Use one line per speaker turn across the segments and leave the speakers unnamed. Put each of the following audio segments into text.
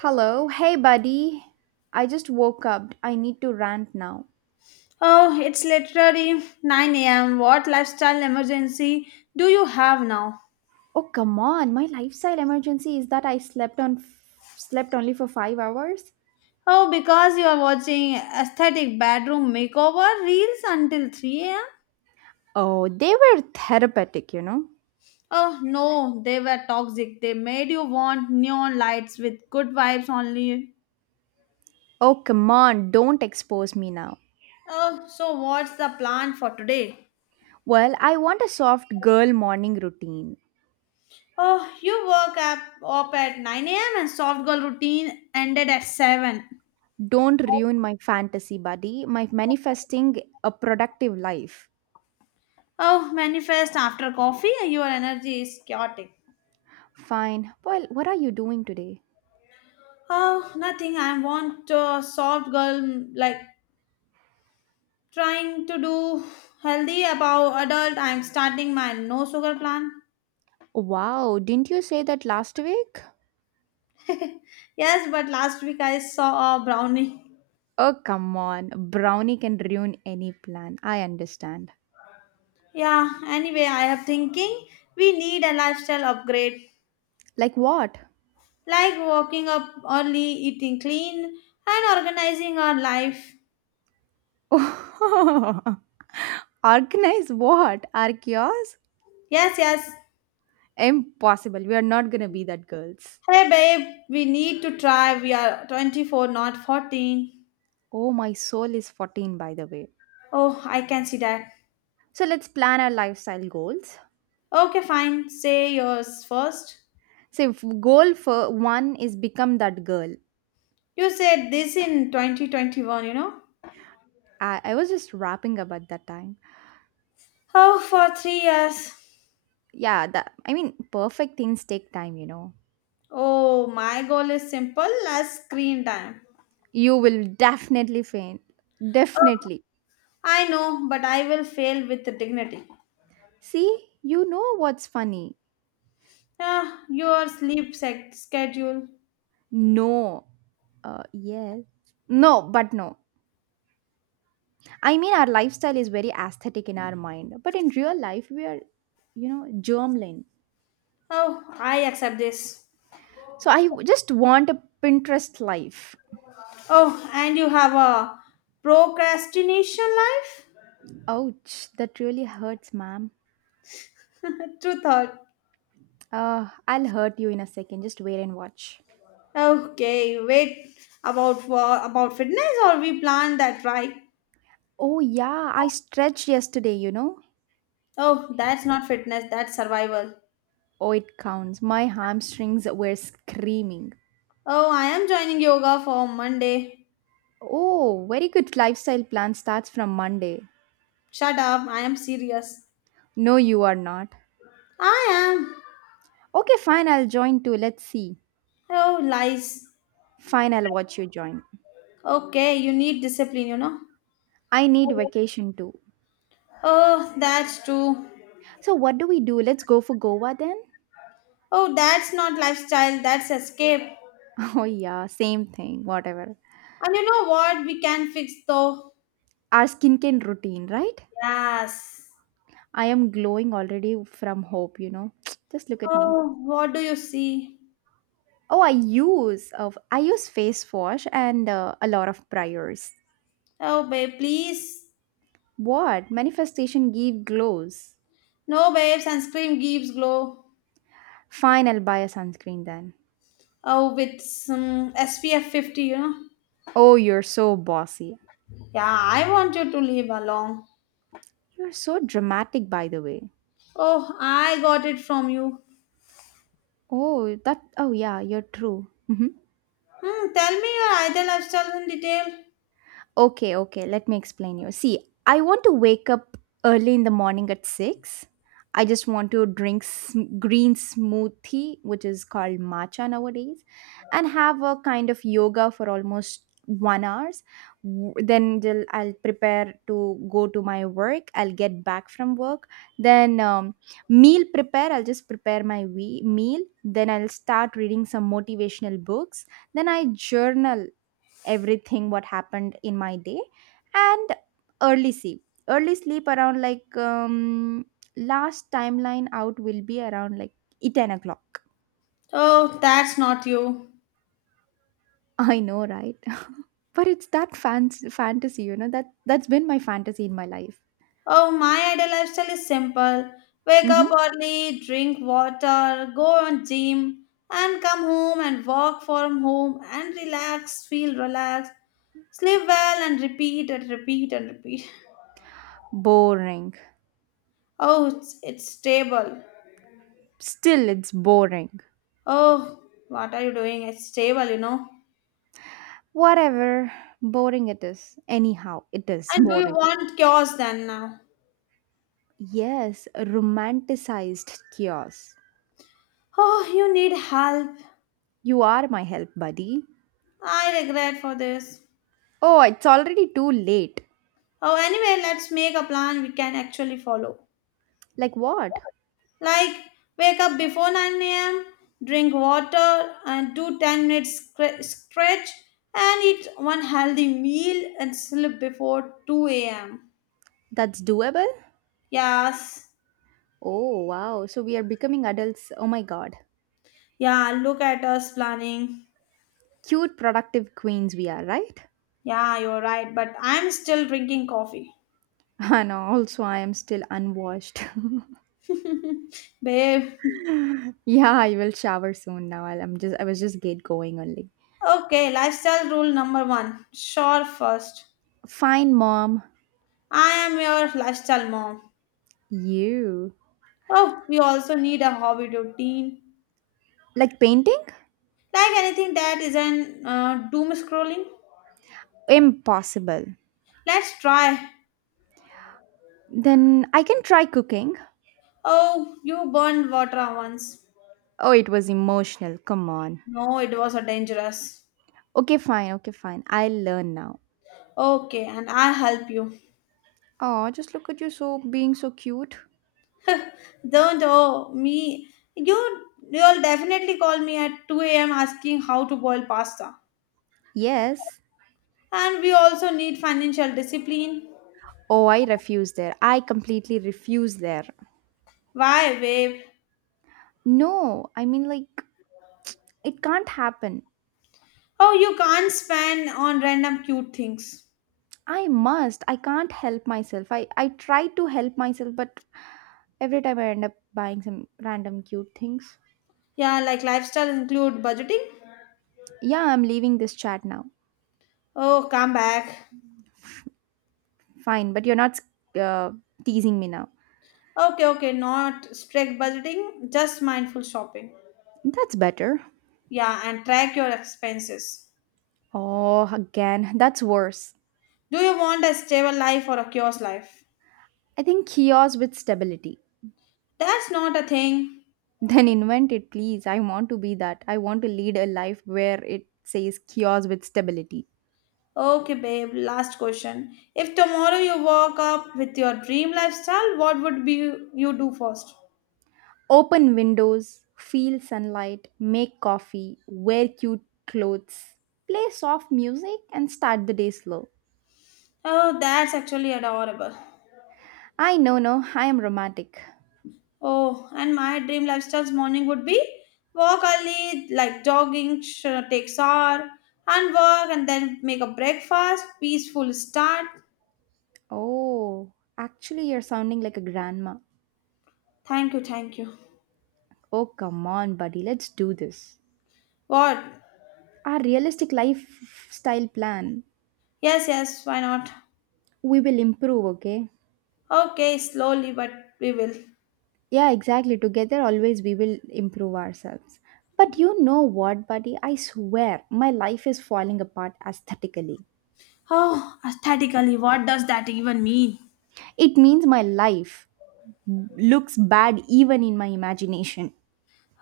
Hello, hey buddy. I just woke up. I need to rant now.
Oh, it's literally 9 a.m. What lifestyle emergency do you have now?
Oh, come on. My lifestyle emergency is that I slept only for 5 hours.
Oh, because you are watching aesthetic bedroom makeover reels until 3 a.m.?
Oh, they were therapeutic, you know.
Oh, no, they were toxic. They made you want neon lights with good vibes only.
Oh, come on. Don't expose me now.
Oh, so what's the plan for today?
Well, I want a soft girl morning routine.
Oh, you woke up at 9 a.m. and soft girl routine ended at 7.
Don't ruin my fantasy, buddy. My manifesting a productive life.
Oh, manifest after coffee, your energy is chaotic.
Fine. Well, what are you doing today?
Oh, nothing. I want a soft girl like trying to do healthy about adult. I'm starting my no sugar plan.
Wow, didn't you say that last week?
Yes, but last week I saw a brownie.
Oh, come on. Brownie can ruin any plan. I understand.
Yeah, anyway, I am thinking we need a lifestyle upgrade
Like what?
like waking up early, eating clean, and organizing our life.
Organize what? Our chaos?
Yes, yes.
Impossible. We are not going to be that girls.
Hey babe, we need to try. We are 24, not 14.
Oh, my soul is 14, by the way.
Oh, I can see that.
So let's plan our lifestyle goals.
Okay, fine. Say yours first.
So, if goal for one is become that girl.
You said this in 2021, you know?
I was just rapping about that time.
Oh, for 3 years.
Yeah, that, I mean, perfect things take time, you know.
Oh, my goal is simple as screen time.
You will definitely faint. Definitely.
I know, but I will fail with dignity.
See, you know what's funny?
Ah, your sleep schedule.
No. Yes. No, but no. I mean, our lifestyle is very aesthetic in our mind, but in real life, we are, you know, germline.
Oh, I accept this.
So just want a Pinterest life.
Oh, and you have a procrastination life?
Ouch, that really hurts, ma'am.
True thought.
I'll hurt you in a second. Just wait and watch.
Okay, wait, about fitness, or we plan that, right?
Oh, yeah, I stretched yesterday, you know?
Oh, that's not fitness, that's survival.
Oh, it counts. My hamstrings were screaming.
Oh, I am joining yoga for Monday.
Oh, very good lifestyle plan starts from Monday.
Shut up, I am serious.
No, you are not.
I am.
Okay, fine, I'll join too. Let's see.
Oh, lies.
Fine, I'll watch you join.
Okay, you need discipline.
I need vacation too.
Oh, that's true.
So, what do we do? Let's go for Goa then?
Oh, that's not lifestyle, that's escape.
Oh, yeah, same thing, whatever.
And you know what? We can fix though.
Our skincare routine, right?
Yes.
I am glowing already from hope, you know. Just look at me.
Oh, what do you see?
Oh, I use face wash and a lot of priors.
Oh, babe, please.
What? Manifestation give glows.
No, babe, sunscreen gives glow.
Fine, I'll buy a sunscreen then.
Oh, with some SPF 50.
Oh, you're so bossy.
Yeah, I want you to live along.
You're so dramatic, by the way.
Oh, I got it from you.
Oh, that. Oh, yeah, you're true.
Hmm, tell me your ideal lifestyle in detail.
Okay, okay, let me explain you. See, I want to wake up early in the morning at 6. I just want to drink green smoothie, which is called matcha nowadays, and have a kind of yoga for almost 1 hours. Then till I'll prepare to go to my work. I'll get back from work. Then meal prepare. I'll just prepare my meal. Then I'll start reading some motivational books. Then I journal everything what happened in my day and early sleep around like last timeline out will be around like 10 o'clock.
Oh, that's not you.
I know, right. But it's that fans fantasy, you know. That's been my fantasy in my life.
Oh, my ideal lifestyle is simple. Wake up
Hmm.
early, drink water, go on gym, and come home and work from home and relax, feel relaxed, sleep well and repeat and repeat and repeat.
Boring.
Oh, it's stable.
Still it's boring.
Oh, what are you doing? It's stable.
Whatever, boring it is, anyhow it is
And do you
boring.
want chaos then now?
Yes, romanticized chaos.
Oh, you need help.
You are my help, buddy.
I regret for this.
Oh, it's already too late.
Oh, anyway, let's make a plan we can actually follow.
Like what?
Like, wake up before 9 a.m., drink water, and do 10 minutes stretch, and eat one healthy meal and sleep before 2 am.
That's doable?
Yes.
Oh, wow. So we are becoming adults. Oh my god.
Yeah, look at us planning.
Cute, productive queens we are, right?
Yeah, you're right, but I'm still drinking coffee.
And also, I am still unwashed.
Babe.
Yeah, I will shower soon now. I was just get going only.
Okay, lifestyle rule number one. Sure first.
Fine, mom.
I am your lifestyle mom.
You.
Oh, we also need a hobby routine.
Like painting?
Like anything that isn't doom scrolling.
Impossible.
Let's try.
Then I can try cooking.
Oh, you burned water once.
Oh, it was emotional. Come on.
No, it was a dangerous.
Okay, fine. Okay, fine. I'll learn now.
Okay, and I'll help you.
Oh, just look at you so being so cute.
Don't oh me. You you'll definitely call me at 2 a.m. asking how to boil pasta.
Yes.
And we also need financial discipline.
Oh, I refuse there. I completely refuse there.
Why, babe?
No, I mean like it can't happen.
Oh, you can't spend on random cute things.
I must. I can't help myself. I try to help myself, but every time I end up buying some random cute things.
Yeah, like lifestyle include budgeting.
Yeah, I'm leaving this chat now.
Oh, come back.
Fine, but you're not uh, teasing me now.
Okay, okay, not strict budgeting, just mindful shopping.
That's better.
Yeah, and track your expenses.
Oh, again, that's worse.
Do you want a stable life or a chaos life?
I think chaos with stability.
That's not a thing.
Then invent it, please. I want to be that. I want to lead a life where it says chaos with stability.
Okay, babe, last question. If tomorrow you woke up with your dream lifestyle, what would be you do first?
Open windows, feel sunlight, make coffee, wear cute clothes, play soft music, and start the day slow.
Oh, that's actually adorable.
I no no, I am romantic.
Oh, and my dream lifestyle's morning would be walk early, like jogging, take shower, and work, and then make a breakfast, peaceful start.
Oh, actually, you're sounding like a grandma.
Thank you, thank you.
Oh, come on, buddy, let's do this.
What?
Our realistic lifestyle plan.
Yes, yes, why not?
We will improve, okay?
Okay, slowly, but we will.
Yeah, exactly. Together, always we will improve ourselves. But you know what, buddy? I swear, my life is falling apart aesthetically.
Oh, aesthetically, what does that even mean?
It means my life looks bad even in my imagination.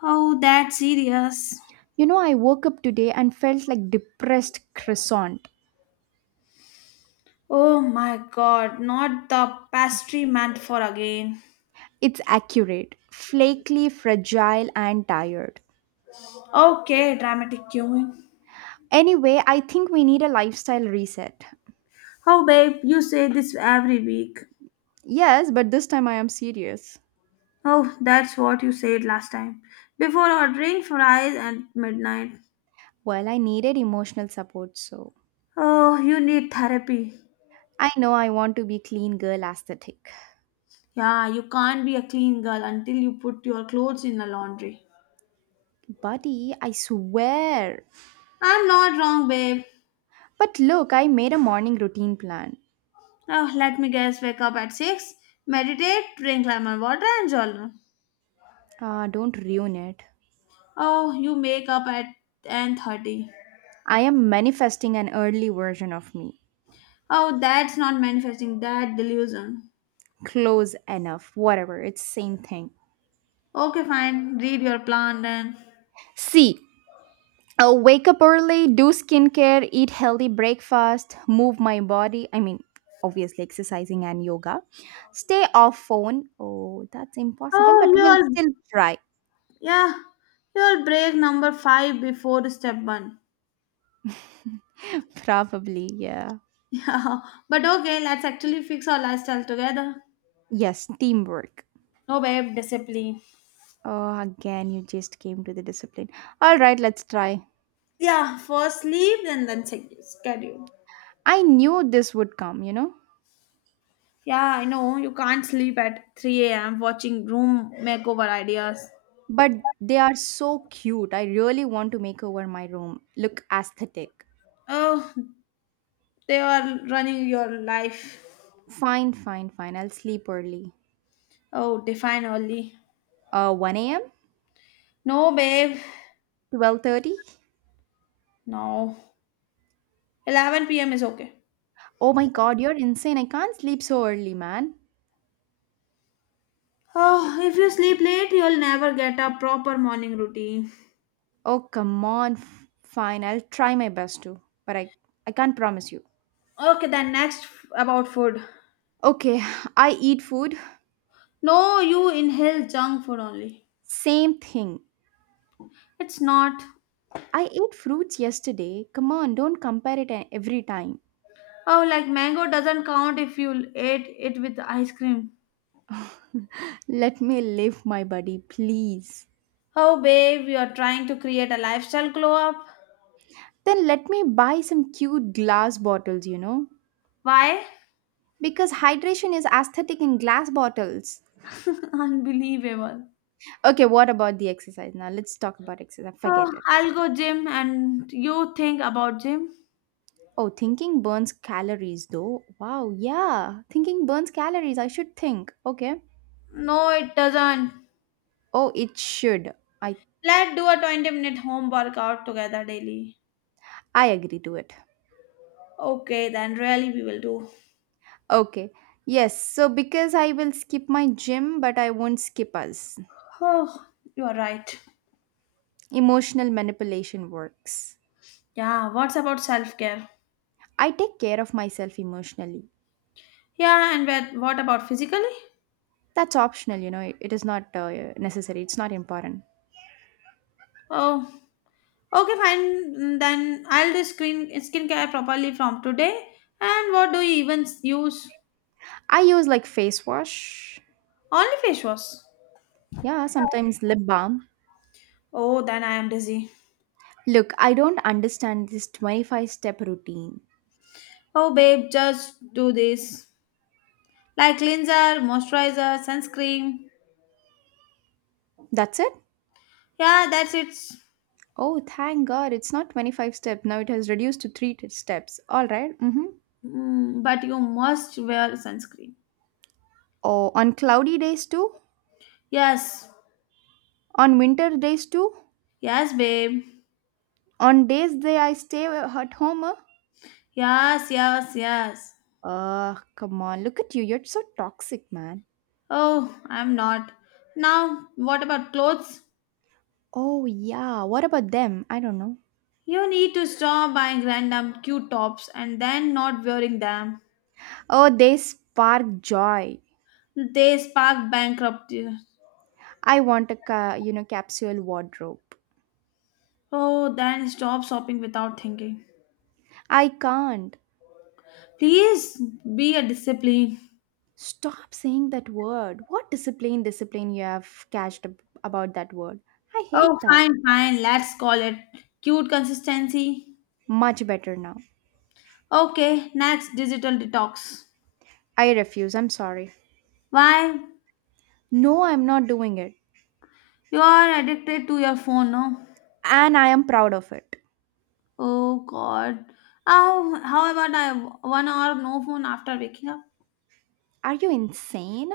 Oh, that's serious.
You know, I woke up today and felt like depressed croissant.
Oh my god, not the pastry meant for again.
It's accurate, flaky, fragile, and tired.
Okay, dramatic queuing.
Anyway, I think we need a lifestyle reset.
Oh, babe, you say this every week.
Yes, but this time I am serious.
Oh, that's what you said last time. Before ordering fries at midnight.
Well, I needed emotional support, so
Oh, you need therapy.
I know I want to be clean girl aesthetic.
Yeah, you can't be a clean girl until you put your clothes in the laundry.
Buddy, I swear.
I'm not wrong, babe.
But look, I made a morning routine plan.
Oh, let me guess, wake up at 6, meditate, drink lemon water and journal.
Ah, don't ruin it.
Oh, you make up at 10:30.
I am manifesting an early version of me.
Oh, that's not manifesting, that delusion.
Close enough, whatever, it's same thing.
Okay, fine, read your plan then.
C Wake up early, do skincare, eat healthy breakfast, move my body, I mean, obviously exercising and yoga, stay off phone. Oh, that's impossible, but
Oh,
we'll
you're
still try.
yeah, you'll break number five before step one.
Probably, yeah.
Yeah, but okay, let's actually fix our lifestyle together.
Yes, teamwork.
No, babe, discipline.
Oh, again, you just came to the discipline. All right, let's try.
Yeah, first sleep and then schedule.
I knew this would come, you know.
Yeah, I know you can't sleep at 3 a.m. watching room makeover ideas.
But they are so cute, I really want to make over my room look aesthetic.
Oh, they are running your life.
Fine, fine, fine. I'll sleep early.
Oh, define early.
1 a.m.?
No, babe.
12:30?
No. 11 p.m. is okay.
Oh my god, you're insane. I can't sleep so early, man.
Oh, if you sleep late, you'll never get a proper morning routine.
Oh, come on. Fine, I'll try my best to, but I can't promise you.
Okay, then next about food.
Okay, I eat food.
No, you inhale junk food only.
Same thing.
It's not.
I ate fruits yesterday. Come on, don't compare it every time.
Oh, like mango doesn't count if you ate it with ice cream.
Let me live my buddy, please.
Oh, babe, you are trying to create a lifestyle glow up.
Then let me buy some cute glass bottles, you know?
Why?
Because hydration is aesthetic in glass bottles.
Unbelievable.
Okay, what about the exercise now? Let's talk about exercise.
Oh,
Forget it.
I'll go gym and you think about gym.
Oh, thinking burns calories though. Wow, yeah. Thinking burns calories. I should think. Okay.
No, it doesn't.
Oh, it should. I
Let's do a 20-minute home workout together daily.
I agree to it.
Okay, then really we will do.
Okay. Yes, so because I will skip my gym, but I won't skip us.
Oh, you are right.
Emotional manipulation works.
Yeah, what's about self care?
I take care of myself emotionally.
Yeah, and what about physically?
That's optional, you know, it is not necessary, it's not important.
Oh, okay, fine. Then I'll do skincare properly from today. And what do you even use?
I use like face wash,
Only face wash.
yeah, sometimes lip balm.
Oh, then I am dizzy.
Look, I don't understand this 25 step routine.
Oh, babe, just do this. Like cleanser, moisturizer, sunscreen.
That's it?
Yeah, that's it.
Oh, thank God. It's not 25 step. Now it has reduced to 3 steps. All right. Mm-hmm.
But you must wear sunscreen.
Oh, on cloudy days too?
Yes,
On winter days too?
yes, babe.
On days that I stay at home?
Yes, yes, yes.
Ugh, come on. Look at you. You're so toxic, man.
Oh, I'm not. Now, what about clothes?
Oh, yeah. What about them? I don't know.
You need to stop buying random cute tops and then not wearing them.
Oh, they spark joy.
They spark bankruptcy.
I want a, you know, capsule wardrobe.
Oh, then stop shopping without thinking.
I can't.
Please be a discipline.
Stop saying that word. What discipline, discipline you have catched about that word. I
Oh,
hate that.
fine, fine. Let's call it cute consistency.
Much better now.
Okay, next digital detox.
I refuse. I'm sorry.
Why?
No, I'm not doing it.
You are addicted to your phone, no?
And I am proud of it.
Oh, God. Oh, how about I 1 hour no phone after waking up?
Are you insane?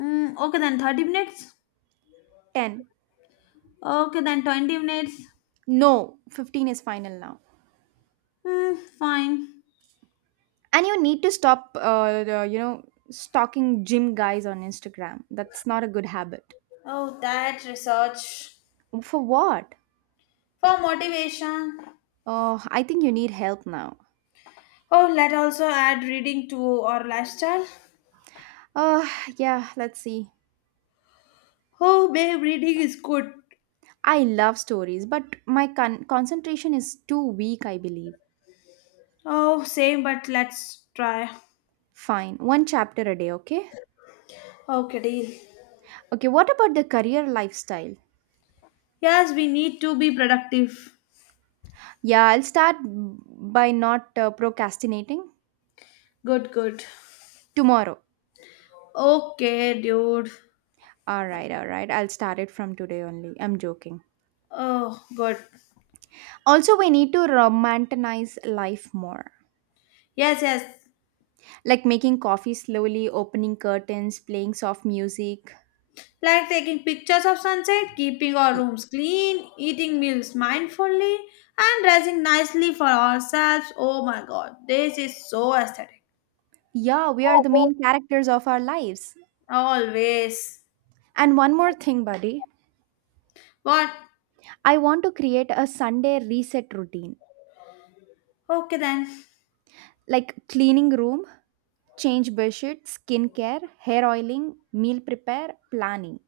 Okay, then 30 minutes.
10.
Okay, then 20 minutes.
No, 15 is final now.
Hmm, fine.
And you need to stop, you know, stalking gym guys on Instagram. That's not a good habit.
Oh, that research.
For what?
For motivation.
I think you need help now.
Oh, let also add reading to our lifestyle.
Uh, yeah, let's see.
Oh, babe, reading is good.
I love stories, but my concentration is too weak, I believe.
Oh, same, but let's try.
Fine, one chapter a day, okay?
Okay, deal.
Okay, what about the career lifestyle?
Yes, we need to be productive.
Yeah, I'll start by not procrastinating
Good, good.
tomorrow.
Okay, dude.
All right, all right. I'll start it from today only. I'm joking.
Oh, good.
Also, we need to romanticize life more.
Yes, yes.
Like making coffee slowly, opening curtains, playing soft music.
Like taking pictures of sunset, keeping our
Y-
rooms clean, eating meals mindfully, and dressing nicely for ourselves. Oh my god, this is so aesthetic.
Yeah, we are the main characters of our lives.
Always.
And one more thing, buddy.
What?
I want to create a Sunday reset routine
Okay then.
like cleaning room, change bedsheet, skincare, hair oiling, meal prepare, planning.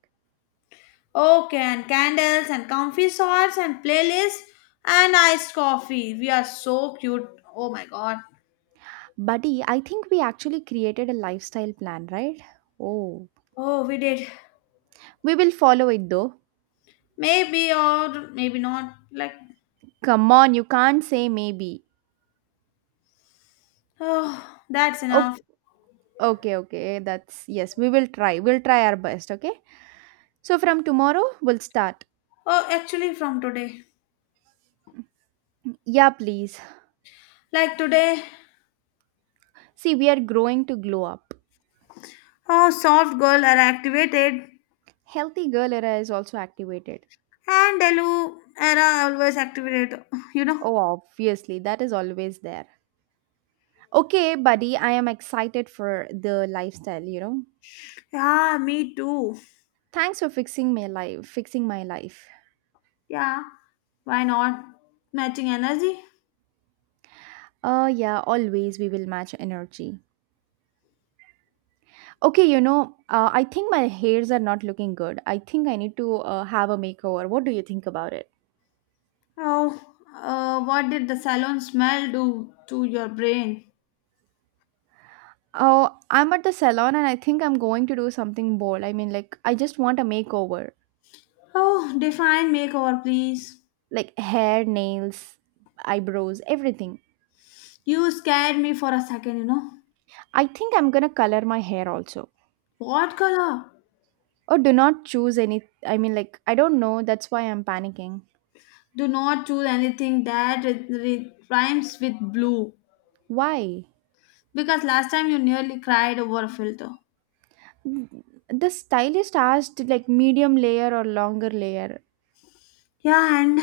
Okay, and candles and comfy shorts and playlists and iced coffee. We are so cute. Oh my god.
Buddy, I think we actually created a lifestyle plan, right? Oh,
Oh, we did.
we will follow it though.
Maybe or maybe not. Like,
Come on, you can't say maybe.
oh, that's
Oh,
enough.
okay, okay. That's yes, we will try. We'll try our best, okay? So from tomorrow, we'll start.
Oh, actually, from today.
Yeah, please.
Like today.
See, we are growing to glow up.
Oh, soft girl are activated
Healthy girl era is also activated.
and Delu era always activated. You know?
Oh, obviously, that is always there. Okay, buddy, I am excited for the lifestyle, you know.
Yeah, me too.
Thanks for fixing my life, fixing my life.
Yeah, why not? Matching energy?
Yeah, always we will match energy. Okay, you know, I think my hairs are not looking good. I think I need to have a makeover. What do you think about it?
Oh, what did the salon smell do to your brain?
Oh, I'm at the salon and I think I'm going to do something bold. I mean, like I just want a makeover.
Oh, define makeover, please.
Like hair, nails, eyebrows, everything.
You scared me for a second.
I think I'm going to color my hair also.
What color?
Or do not choose any. I mean, like, I don't know. That's why I'm panicking.
Do not choose anything that rhymes with blue
Why?
because last time you nearly cried over a filter.
The stylist asked, like, medium layer or longer layer.
Yeah, and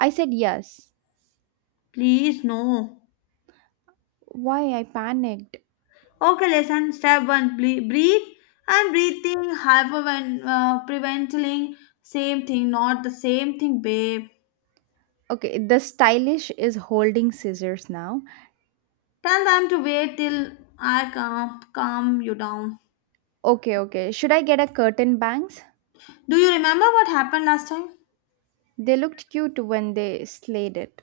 I said yes.
please, no.
Why? I panicked.
Okay, lesson step one breathe and breathing, hypervent, preventing, same thing, not the same thing, babe.
Okay, the stylish is holding scissors now.
Tell them to wait till I calm you down.
Okay, okay. Should I get a curtain bangs?
Do you remember what happened last time?
They looked cute when they slayed it.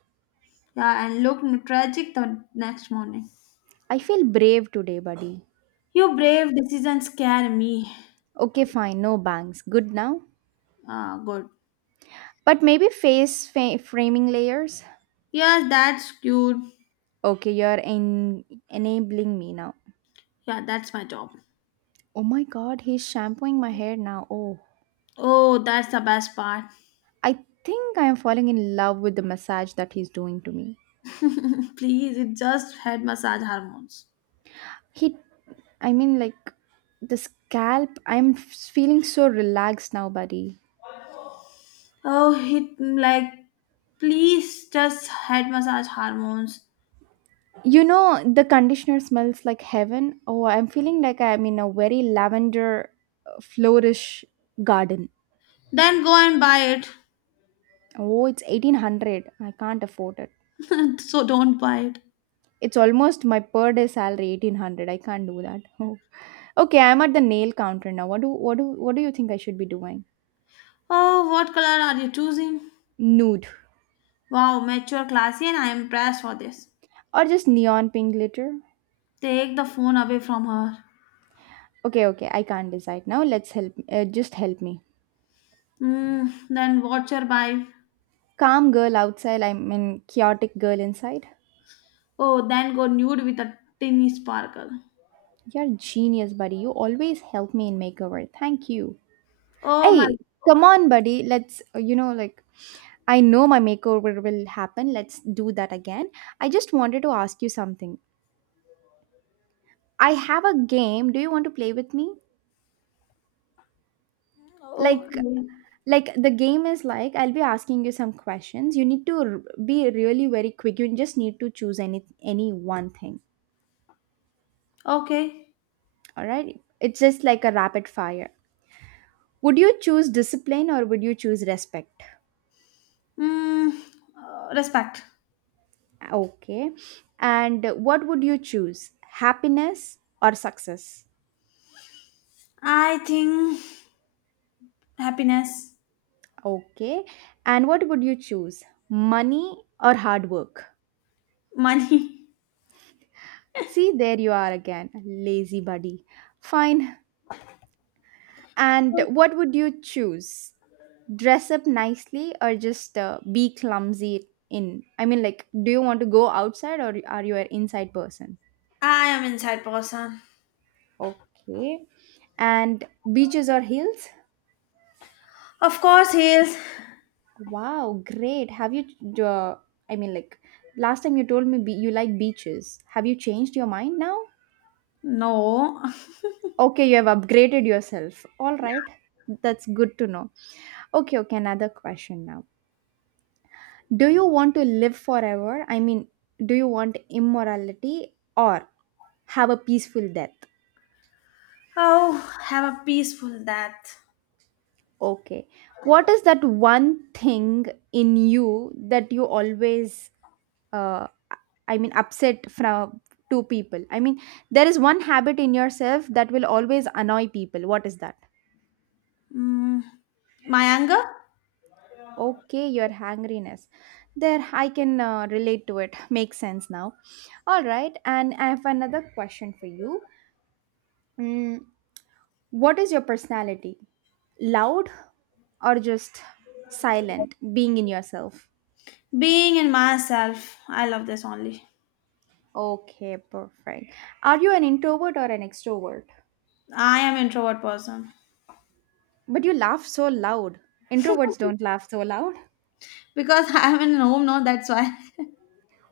Yeah, and looked tragic the next morning.
I feel brave today, buddy.
Your brave decisions scare me.
Okay, fine. No bangs. Good now.
Ah, good.
But maybe framing layers.
Yes, that's cute.
Okay, you're enabling me now.
Yeah, that's my job.
Oh my god, he's shampooing my hair now. Oh,
Oh, that's the best part.
I think I am falling in love with the massage that he's doing to me.
Please, it just had massage hormones.
He, I mean, like the scalp, I'm feeling so relaxed now, buddy.
Oh, please just head massage hormones.
You know, the conditioner smells like heaven. Oh, I'm feeling like I'm in a very lavender flourish garden.
Then go and buy it.
Oh, it's 1800. I can't afford it.
So don't buy it.
It's almost my per day salary, 1800. I can't do that. Okay, I'm at the nail counter now. What do you think I should be doing?
Oh, what color are you choosing?
Nude
Wow, mature, classy, and I am impressed for this.
or just neon pink glitter?
Take the phone away from her.
Okay, okay, I can't decide now. Let's help. Just help me.
Then watch her buy.
Calm girl outside. I'm in chaotic girl inside.
Oh, then go nude with a tiny sparkle.
You're genius, buddy. You always help me in makeover. Thank you.
Oh my
Hey, come
god.
on, buddy. Let's you know, like I know my makeover will happen. Let's do that again. I just wanted to ask you something. I have a game. Do you want to play with me? Like
Okay.
like the game is like I'll be asking you some questions. You need to be really very quick. You just need to choose any one thing.
Okay.
All right, it's just like a rapid fire. Would you choose discipline or would you choose respect?
Hmm. Respect.
Okay, and what would you choose, happiness or success?
I think happiness.
Okay, and what would you choose, money or hard work?
Money.
See, there you are again, lazy buddy. Fine. And what would you choose, dress up nicely or just be clumsy in? I mean, like, do you want to go outside or are you an inside person?
I am inside person.
Okay. And beaches or hills?
Of course he is.
Wow, great. Have you uh, I mean, like, last time you told me you like beaches. Have you changed your mind now?
No.
Okay, you have upgraded yourself, all right. That's good to know. Okay, okay, another question now. Do you want to live forever? I mean, do you want immorality or have a peaceful death?
Oh, have a peaceful death.
Okay. What is that one thing in you that you always, uh, I mean, upset from two people? I mean, there is one habit in yourself that will always annoy people. What is that?
Mm, my anger?
Okay, your hangriness. There, I can relate to it. Makes sense now. All right. And I have another question for you. Mm, what is your personality? Loud or just silent? Being in yourself?
Being in myself. I love this only.
Okay, perfect. Are you an introvert or an extrovert?
I am introvert person.
But you laugh so loud. Introverts don't laugh so loud.
Because I am in home, no, that's why.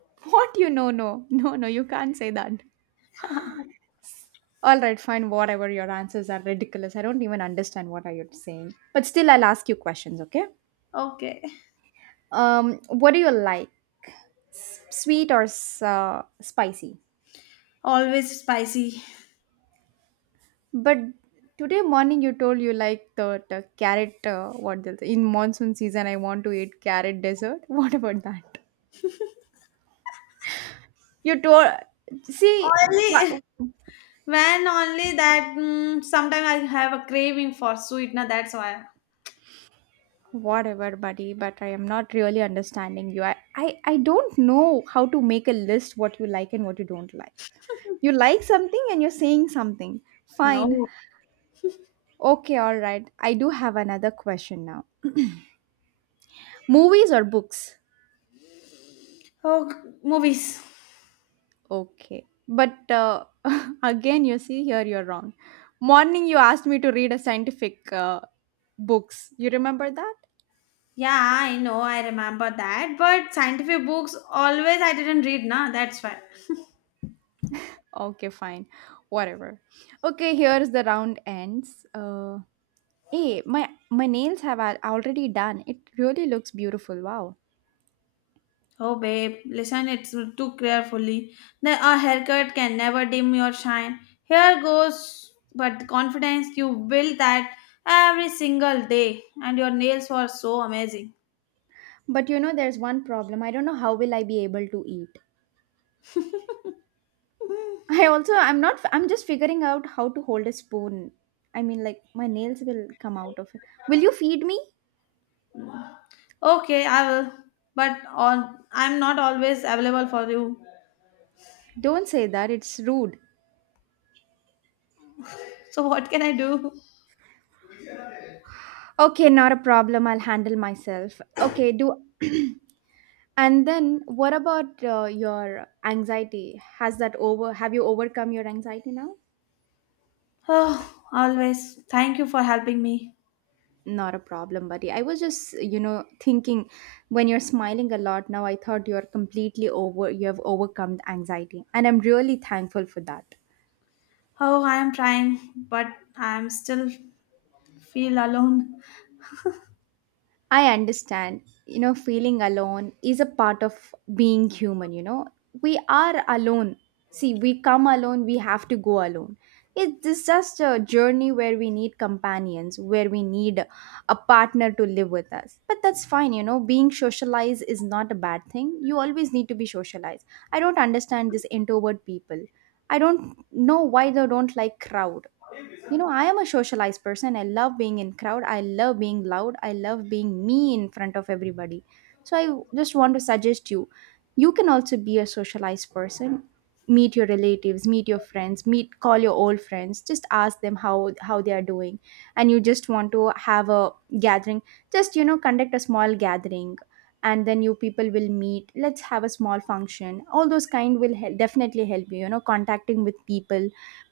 What you know? No, no, no, you can't say that. All right, fine, whatever. Your answers are ridiculous. I don't even understand what are you saying. But still, I'll ask you questions, okay?
Okay.
What do you like? Sweet or spicy?
Always spicy.
But today morning you told you like the carrot. What in monsoon season? I want to eat carrot dessert. What about that? You told, see,
Only
wha-
when only that mm, sometimes I have a craving for sweet. Now that's why.
whatever, buddy, but I am not really understanding you. I don't know how to make a list what you like and what you don't like. You like something and you're saying something. Fine.
No.
Okay, all right. I do have another question now. Movies or books?
Oh, movies.
Okay. But again, you see, here you're wrong. Morning, you asked me to read a scientific books. You remember that?
Yeah, I know, I remember that. But scientific books always I didn't read, na. That's why.
Okay, fine. Whatever. Okay, here's the round ends. Hey, my nails have already done. It really looks beautiful. Wow.
Oh, babe, listen, it's too carefully. A haircut can never dim your shine. Here goes, but the confidence you build that every single day, and your nails were so amazing.
But you know, there's one problem. I don't know how will I be able to eat. I also I'm not I'm just figuring out how to hold a spoon. I mean, like, my nails will come out of it. Will you feed me?
Okay, I will. But all, I'm not always available for you.
Don't say that. It's rude.
So what can I do?
Okay, not a problem. I'll handle myself. Okay, do and then what about your anxiety? Has that over Have you overcome your anxiety now?
Oh, always. Thank you for helping me.
Not a problem, buddy. I was just, you know, thinking when you're smiling a lot now, I thought you're completely over, you have overcome the anxiety. And I'm really thankful for that.
Oh, I am trying, but I am still feel alone.
I understand, you know, feeling alone is a part of being human, you know. We are alone. See, we come alone, we have to go alone. It's just a journey where we need companions, where we need a partner to live with us. But that's fine, you know, being socialized is not a bad thing. You always need to be socialized. I don't understand this introvert people. I don't know why they don't like crowd. You know, I am a socialized person. I love being in crowd, I love being loud, I love being me in front of everybody. So I just want to suggest you, you can also be a socialized person. Meet your relatives, meet your friends, meet call your old friends, just ask them how they are doing. And you just want to have a gathering. Just, you know, conduct a small gathering, and then you people will meet. Let's have a small function. All those kind will definitely help you, you know, contacting with people.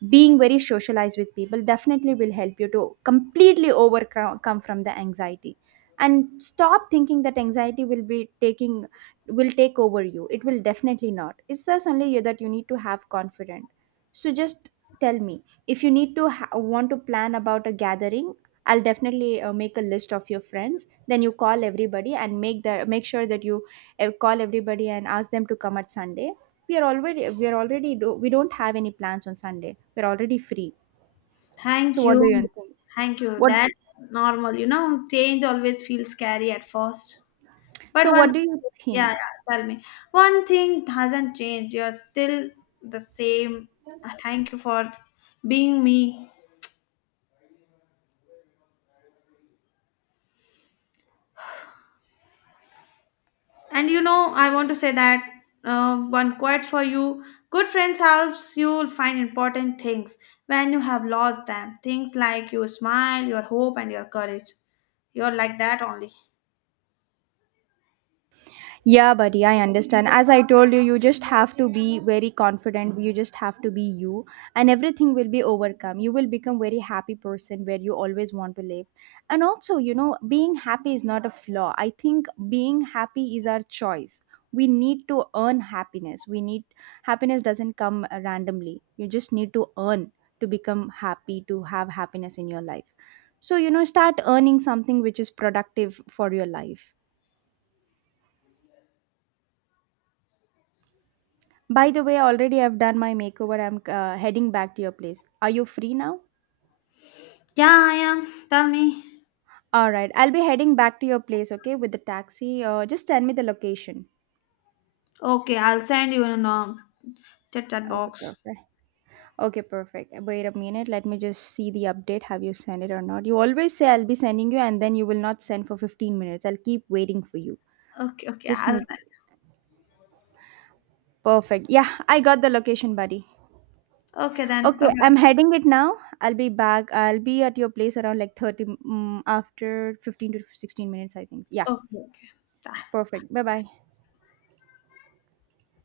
Being very socialized with people definitely will help you to completely overcome from the anxiety. And stop thinking that anxiety will be taking will take over you. It will definitely not. It's just only you that you need to have confident. So just tell me if you need to want to plan about a gathering. I'll definitely make a list of your friends, then you call everybody and make sure that you call everybody and ask them to come at Sunday. We are already do, we don't have any plans on Sunday. We're already free. So
Thank
what do you
you.
think?
Thank you.
What
That's normal. Change always feels scary at first. But
So
one
what do
thing,
you
yeah, yeah,
think?
tell me. One thing hasn't changed. You're still the same. Thank you for being me. And I want to say that one quote for you good friends helps you find important things when you have lost them. Things like your smile, your hope, and your courage. You're like that only.
Yeah, buddy, I understand. As I told you, you just have to be very confident. You just have to be you, and everything will be overcome. You will become very happy person where you always want to live. And also, you know, being happy is not a flaw. I think being happy is our choice. We need to earn happiness. We need Happiness doesn't come randomly. You just need to earn to become happy, to have happiness in your life. So, you know, start earning something which is productive for your life. By the way, already I've done my makeover. I'm heading back to your place. Are you free now?
Yeah, I am. Tell me.
All right, I'll be heading back to your place, okay, with the taxi. Just send me the location.
Okay, I'll send you in a chat
Okay,
box.
perfect. Okay, perfect. Wait a minute. Let me just see the update. Have you sent it or not? You always say I'll be sending you, and then you will not send for 15 minutes. I'll keep waiting for you.
Okay, okay,
Just
I'll
me.
send.
Perfect. Yeah, I got the location, buddy.
Okay then.
Okay,
Bye bye.
I'm heading it now. I'll be back. I'll be at your place around like after 15 to 16 minutes, I think. Yeah.
Okay, okay.
Perfect. Bye bye.